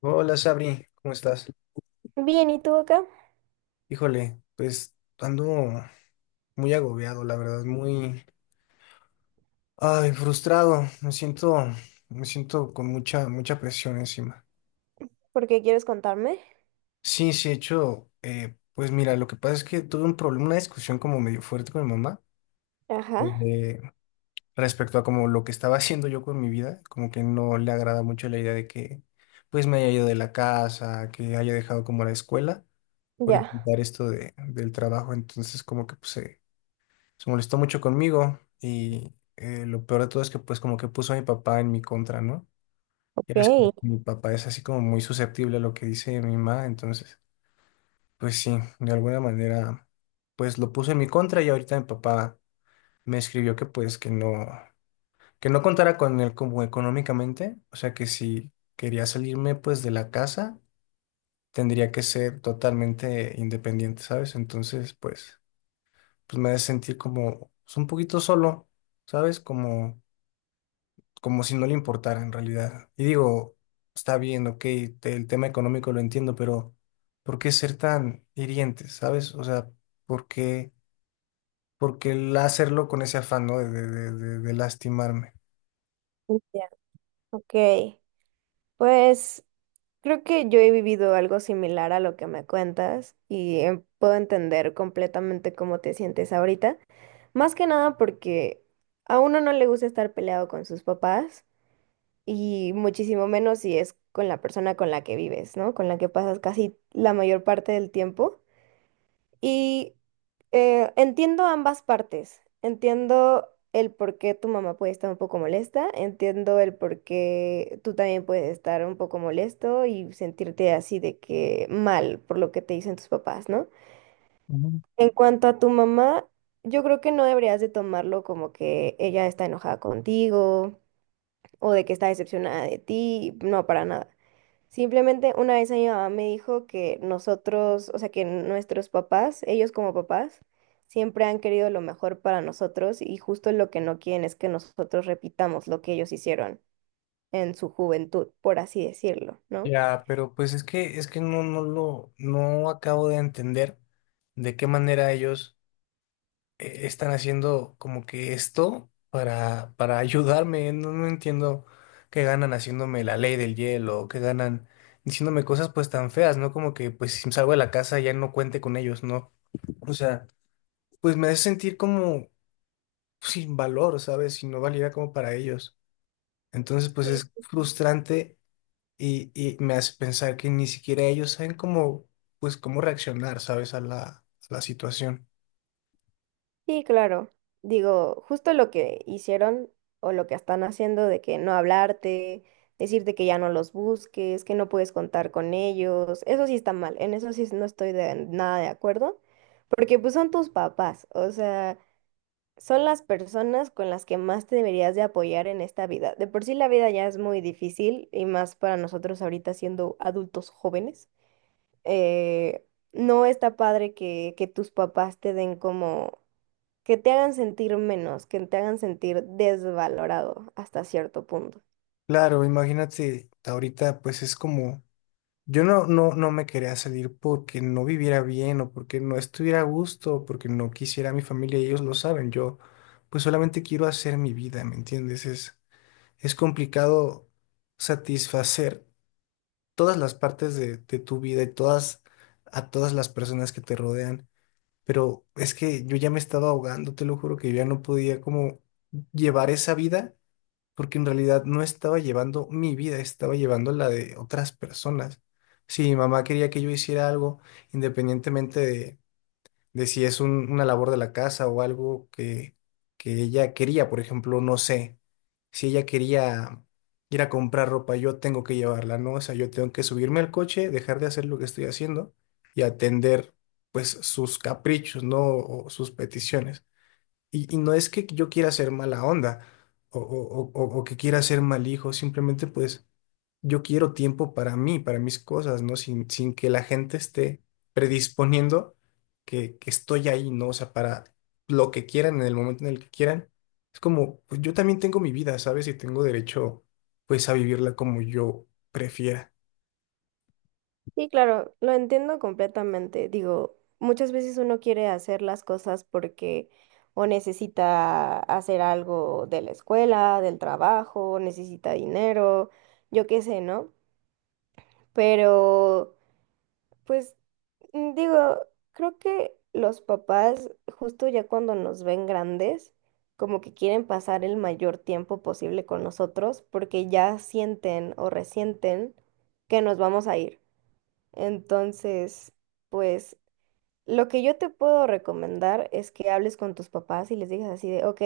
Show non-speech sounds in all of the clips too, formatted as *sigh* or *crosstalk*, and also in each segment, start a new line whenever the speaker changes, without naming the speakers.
Hola, Sabri, ¿cómo estás?
Bien, ¿y tú acá?
Híjole, pues ando muy agobiado, la verdad, muy frustrado. Me siento con mucha presión encima.
¿Por qué quieres contarme?
Sí, sí, de hecho, pues mira, lo que pasa es que tuve un problema, una discusión como medio fuerte con mi mamá,
Ajá,
eh, respecto a como lo que estaba *laughs* haciendo yo con mi vida, como que no le agrada mucho la idea de que pues me haya ido de la casa, que haya dejado como la escuela por
ya.
intentar esto del trabajo. Entonces como que pues... se molestó mucho conmigo y lo peor de todo es que pues como que puso a mi papá en mi contra, ¿no? Ya ves que
Ok,
mi papá es así como muy susceptible a lo que dice mi mamá, entonces pues sí, de alguna manera pues lo puso en mi contra, y ahorita mi papá me escribió que pues que no contara con él como económicamente, o sea, que si quería salirme pues de la casa tendría que ser totalmente independiente, ¿sabes? Entonces pues, pues me hace sentir como pues, un poquito solo, ¿sabes? Como como si no le importara en realidad. Y digo, está bien, ok, el tema económico lo entiendo, pero ¿por qué ser tan hirientes, sabes? O sea, ¿por qué, por qué el hacerlo con ese afán, ¿no? De lastimarme.
ya, ok. Pues creo que yo he vivido algo similar a lo que me cuentas y puedo entender completamente cómo te sientes ahorita. Más que nada porque a uno no le gusta estar peleado con sus papás y muchísimo menos si es con la persona con la que vives, ¿no? Con la que pasas casi la mayor parte del tiempo. Y entiendo ambas partes. Entiendo el por qué tu mamá puede estar un poco molesta, entiendo el por qué tú también puedes estar un poco molesto y sentirte así de que mal por lo que te dicen tus papás, ¿no?
Ujú.
En cuanto a tu mamá, yo creo que no deberías de tomarlo como que ella está enojada contigo o de que está decepcionada de ti, no, para nada. Simplemente una vez a mi mamá me dijo que nosotros, o sea, que nuestros papás, ellos como papás, siempre han querido lo mejor para nosotros y justo lo que no quieren es que nosotros repitamos lo que ellos hicieron en su juventud, por así decirlo, ¿no?
Ya, pero pues es que no acabo de entender de qué manera ellos están haciendo como que esto para ayudarme. No entiendo qué ganan haciéndome la ley del hielo, qué ganan diciéndome cosas pues tan feas, ¿no? Como que pues si salgo de la casa ya no cuente con ellos, ¿no? O sea, pues me hace sentir como sin valor, ¿sabes? Sin no valía como para ellos. Entonces pues es frustrante y me hace pensar que ni siquiera ellos saben cómo, pues cómo reaccionar, ¿sabes? A la situación.
Sí, claro. Digo, justo lo que hicieron o lo que están haciendo de que no hablarte, decirte que ya no los busques, que no puedes contar con ellos, eso sí está mal, en eso sí no estoy de nada de acuerdo, porque pues son tus papás, o sea, son las personas con las que más te deberías de apoyar en esta vida. De por sí la vida ya es muy difícil y más para nosotros ahorita siendo adultos jóvenes. Eh, no está padre que tus papás te den como que te hagan sentir menos, que te hagan sentir desvalorado hasta cierto punto.
Claro, imagínate, ahorita pues es como yo no me quería salir porque no viviera bien o porque no estuviera a gusto o porque no quisiera a mi familia, y ellos lo saben. Yo pues solamente quiero hacer mi vida, ¿me entiendes? Es complicado satisfacer todas las partes de tu vida, y todas a todas las personas que te rodean. Pero es que yo ya me estaba ahogando, te lo juro que yo ya no podía como llevar esa vida, porque en realidad no estaba llevando mi vida, estaba llevando la de otras personas. Si mi mamá quería que yo hiciera algo, independientemente de si es una labor de la casa o algo que ella quería, por ejemplo, no sé, si ella quería ir a comprar ropa, yo tengo que llevarla, ¿no? O sea, yo tengo que subirme al coche, dejar de hacer lo que estoy haciendo y atender, pues, sus caprichos, ¿no? O sus peticiones. Y no es que yo quiera ser mala onda o que quiera ser mal hijo, simplemente pues yo quiero tiempo para mí, para mis cosas, ¿no? Sin que la gente esté predisponiendo que estoy ahí, ¿no? O sea, para lo que quieran, en el momento en el que quieran. Es como, pues yo también tengo mi vida, ¿sabes? Y tengo derecho pues a vivirla como yo prefiera.
Y claro, lo entiendo completamente. Digo, muchas veces uno quiere hacer las cosas porque o necesita hacer algo de la escuela, del trabajo, necesita dinero, yo qué sé, ¿no? Pero pues digo, creo que los papás, justo ya cuando nos ven grandes, como que quieren pasar el mayor tiempo posible con nosotros porque ya sienten o resienten que nos vamos a ir. Entonces, pues lo que yo te puedo recomendar es que hables con tus papás y les digas así de, ok.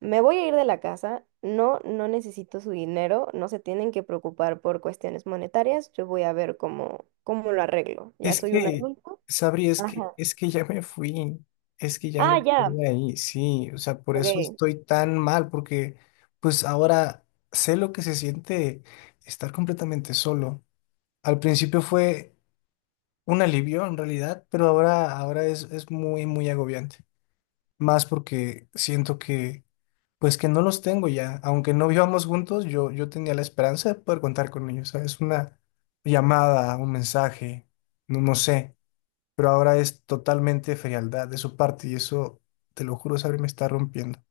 Me voy a ir de la casa, no, no necesito su dinero, no se tienen que preocupar por cuestiones monetarias, yo voy a ver cómo, cómo lo arreglo. Ya
Es
soy un
que,
adulto.
Sabri,
Ajá.
es que ya me fui, es que ya no
Ah, ya,
estoy ahí, sí, o sea, por eso
ok.
estoy tan mal, porque pues ahora sé lo que se siente estar completamente solo. Al principio fue un alivio en realidad, pero ahora, ahora es muy agobiante. Más porque siento que, pues que no los tengo ya. Aunque no vivamos juntos, yo tenía la esperanza de poder contar con ellos, ¿sabes? Una llamada, un mensaje, no sé, pero ahora es totalmente frialdad de su parte, y eso, te lo juro, Sabri, me está rompiendo.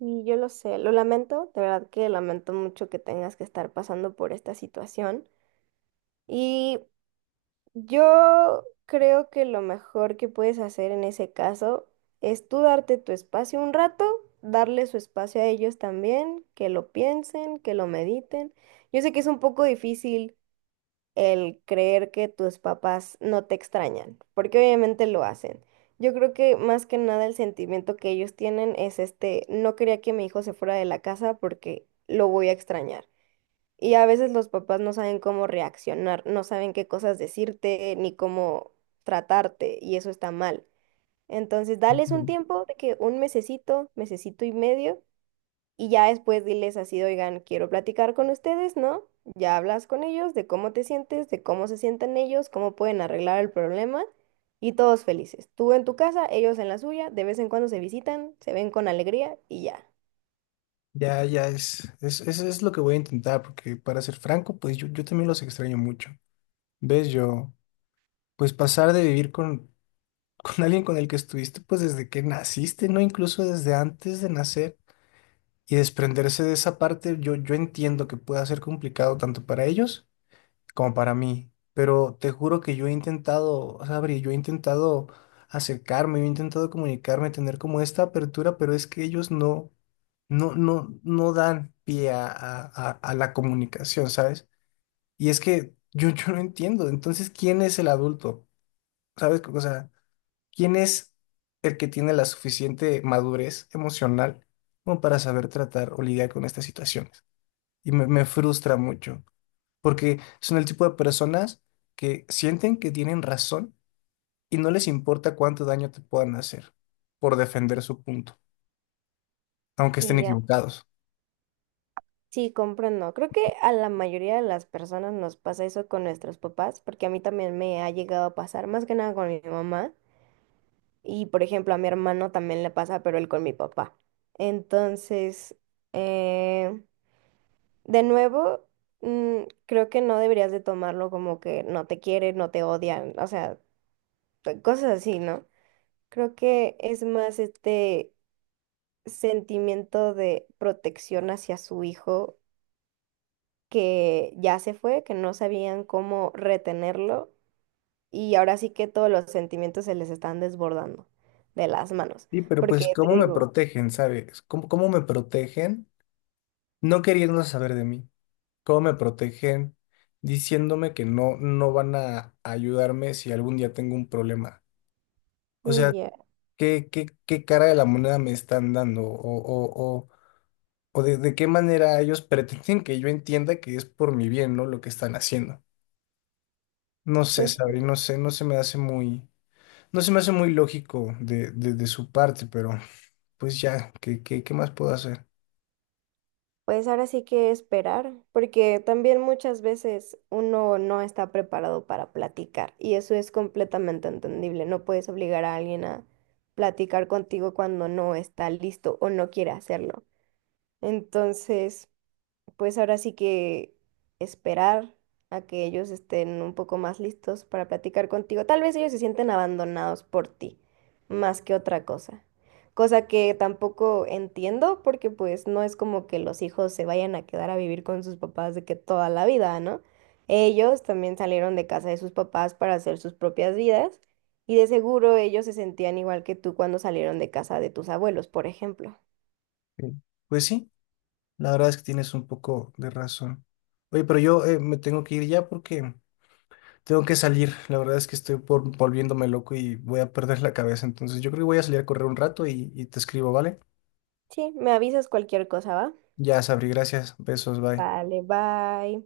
Y yo lo sé, lo lamento, de verdad que lamento mucho que tengas que estar pasando por esta situación. Y yo creo que lo mejor que puedes hacer en ese caso es tú darte tu espacio un rato, darle su espacio a ellos también, que lo piensen, que lo mediten. Yo sé que es un poco difícil el creer que tus papás no te extrañan, porque obviamente lo hacen. Yo creo que más que nada el sentimiento que ellos tienen es este, no quería que mi hijo se fuera de la casa porque lo voy a extrañar. Y a veces los papás no saben cómo reaccionar, no saben qué cosas decirte ni cómo tratarte, y eso está mal. Entonces, dales un
Ujú.
tiempo de que un mesecito, mesecito y medio, y ya después diles así, oigan, quiero platicar con ustedes, ¿no? Ya hablas con ellos de cómo te sientes, de cómo se sienten ellos, cómo pueden arreglar el problema, y todos felices. Tú en tu casa, ellos en la suya, de vez en cuando se visitan, se ven con alegría y ya.
Ya, ya es, es es lo que voy a intentar, porque para ser franco, pues yo también los extraño mucho. ¿Ves? Yo, pues pasar de vivir con, *laughs* con alguien con el que estuviste, pues desde que naciste, ¿no? Incluso desde antes de nacer, y desprenderse de esa parte, yo entiendo que pueda ser complicado tanto para ellos como para mí. Pero te juro que yo he intentado, Sabri, yo he intentado acercarme, yo he intentado comunicarme, tener como esta apertura, pero es que ellos no dan pie a la comunicación, ¿sabes? Y es que yo, *laughs* yo no entiendo. Entonces, ¿quién es el adulto? ¿Sabes? O sea, ¿quién es el que tiene la suficiente madurez emocional como para saber tratar o lidiar con estas situaciones? Y me frustra mucho porque son el tipo de personas que sienten que tienen razón y no les importa cuánto daño te puedan hacer por defender su punto, aunque estén
Y ya.
equivocados.
Sí, comprendo. Creo que a la mayoría de las personas nos pasa eso con nuestros papás, porque a mí también me ha llegado a pasar, más que nada con mi mamá, y por ejemplo a mi hermano también le pasa, pero él con mi papá. Entonces, eh, de nuevo, creo que no deberías de tomarlo como que no te quieren, no te odian, o sea, cosas así, ¿no? Creo que es más este sentimiento de protección hacia su hijo que ya se fue, que no sabían cómo retenerlo y ahora sí que todos los sentimientos se les están desbordando de las manos.
Sí, pero pues
Porque te
¿cómo me
digo,
protegen, sabes? ¿Cómo, cómo me protegen no queriendo saber de mí? ¿Cómo me protegen diciéndome que no, no van a ayudarme si algún día tengo un problema? O sea,
ya,
¿qué, qué, qué cara de la moneda me están dando? O de qué manera ellos pretenden que yo entienda que es por mi bien, ¿no? Lo que están haciendo. No sé,
pues,
Sabri, no sé, no se me hace muy, no se me hace muy lógico de su parte, pero pues ya, ¿qué, qué, qué más puedo hacer?
pues ahora sí que esperar, porque también muchas veces uno no está preparado para platicar y eso es completamente entendible. No puedes obligar a alguien a platicar contigo cuando no está listo o no quiere hacerlo. Entonces, pues ahora sí que esperar a que ellos estén un poco más listos para platicar contigo. Tal vez ellos se sienten abandonados por ti, más que otra cosa. Cosa que tampoco entiendo porque pues no es como que los hijos se vayan a quedar a vivir con sus papás de que toda la vida, ¿no? Ellos también salieron de casa de sus papás para hacer sus propias vidas y de seguro ellos se sentían igual que tú cuando salieron de casa de tus abuelos, por ejemplo.
Eh, Pues sí, la verdad es que tienes un poco de razón. Oye, pero yo me tengo que ir ya porque tengo que salir. La verdad es que estoy por, volviéndome loco y voy a perder la cabeza. Entonces yo creo que voy a salir a correr un rato y te escribo, ¿vale?
Sí, me avisas cualquier cosa, ¿va?
Ya, Sabri, gracias. Besos, bye.
Vale, bye.